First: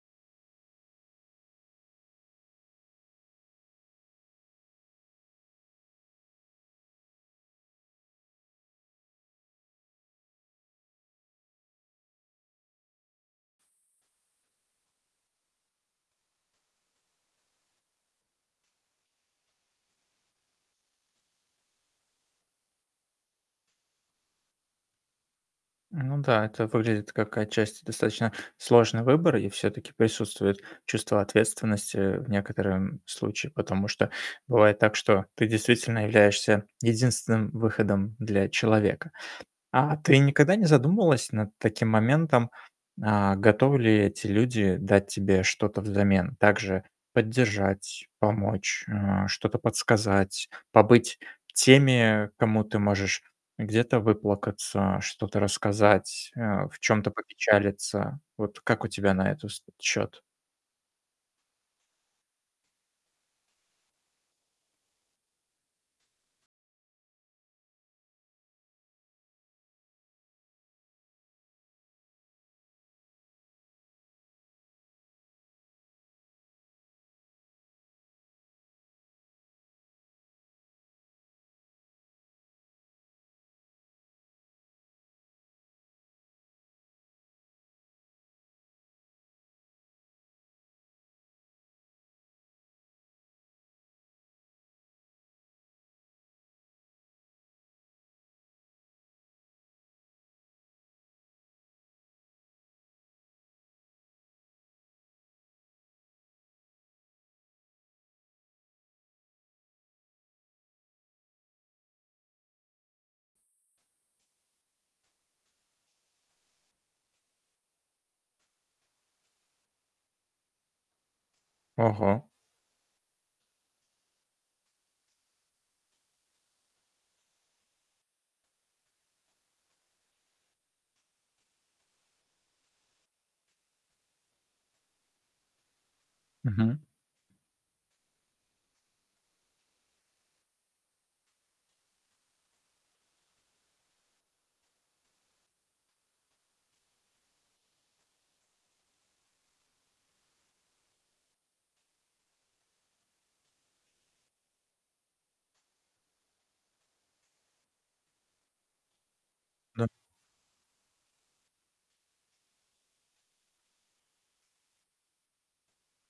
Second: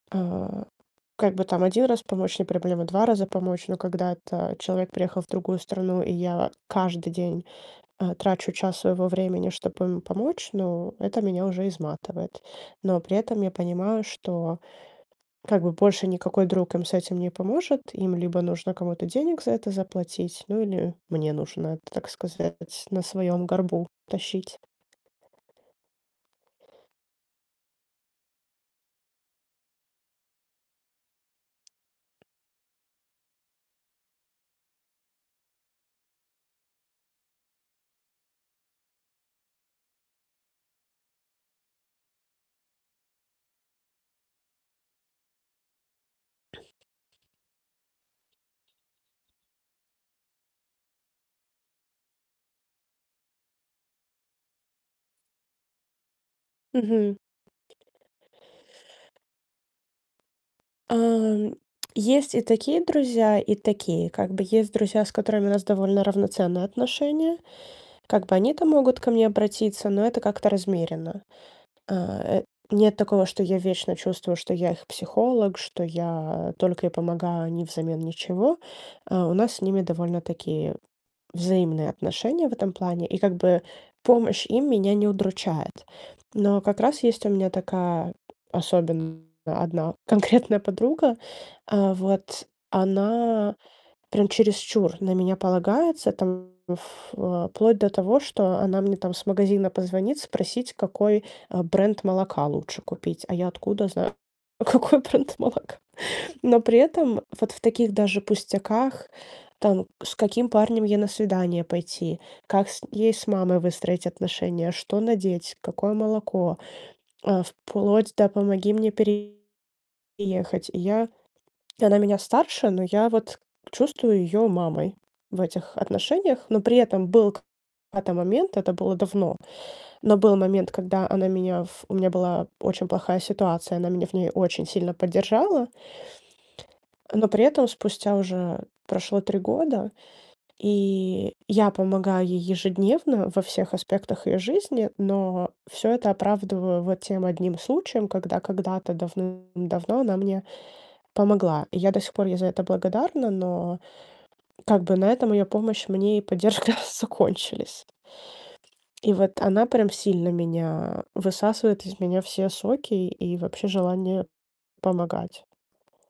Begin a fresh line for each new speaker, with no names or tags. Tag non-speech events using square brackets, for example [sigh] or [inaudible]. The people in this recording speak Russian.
А, как бы там 1 раз помочь- не проблема, 2 раза помочь. Но когда это человек приехал в другую страну и я каждый день, э, трачу час своего времени, чтобы ему помочь, ну, это меня уже изматывает. Но при этом я понимаю, что как бы больше никакой друг им с этим не поможет. Им либо нужно кому-то денег за это заплатить, ну, или мне нужно это так сказать, на своём горбу тащить.
Ну да, это выглядит как отчасти достаточно сложный выбор. И всё-таки присутствует чувство ответствености в некотором случае, потому что бывает так, что ты действительно являешься единственным выходом для человека. А ты никогда не задумывалась над таким моментом: а готовы ли эти люди дать тебе что-то взамен? Также поддержать, помочь, э, что-то подсказать, побыть теми, кому ты можешь где-то выплакаться, что-то рассказать, э, в чём-то
Мгм.
попечалиться. Вот как у тебя на эту ст счёт?
А, м, есть и такие друзья, и такие, как бы, есть друзья, с которыми у нас довольно равноценные отношения. Как бы, они-то могут ко мне обратиться, но это как-то размеренно. Э, нет такого, что я вечно чувствую, что я их психолог, что я только и помогаю, а они взамен ничего. А, у нас с ними довольно-таки взаимные отношения в этом плане, и, как бы, помощь им меня не удручает. Но как раз есть у меня такая особенная 1 [chuckles] конкретная подруга. А, вот. Она прям чересчур на меня полагается, там, в э, вплоть до того, что она мне, там, с магазина позвонит спросить, какой, э, бренд молока лучше купить. А я откуда зна какой бренд молока? Но при этом вот в таких даже пустяках, там: с каким парнем ей на свидание пойти, как с ей с мамой выстроить отношения, что надеть, какое молоко, э, вплоть до: "Помоги мне переехать". И я и она меня
Ого.
старше, но я вот чувствую её мамой в этих отношениях. Но при этом был к да-то момент, это было давно, но был момент, когда она меня в у меня была очень плохая ситуация, она меня в ней очень сильно поддержала
Мгм.
э, но при этом спустя уже прошло 3 года, и я помогаю ей ежедневно во всех аспектах её жизни. Но всё это оправдываю вот тем 1 случаем, когда когда-то давным-давно она мне помогла, и я до сих пор ей за это благодарна. Но как бы на этом её помощь мне и поддержка закончились. И вот она
Ну
прям сильно меня высасывает из меня все соки и вообще желание помогать.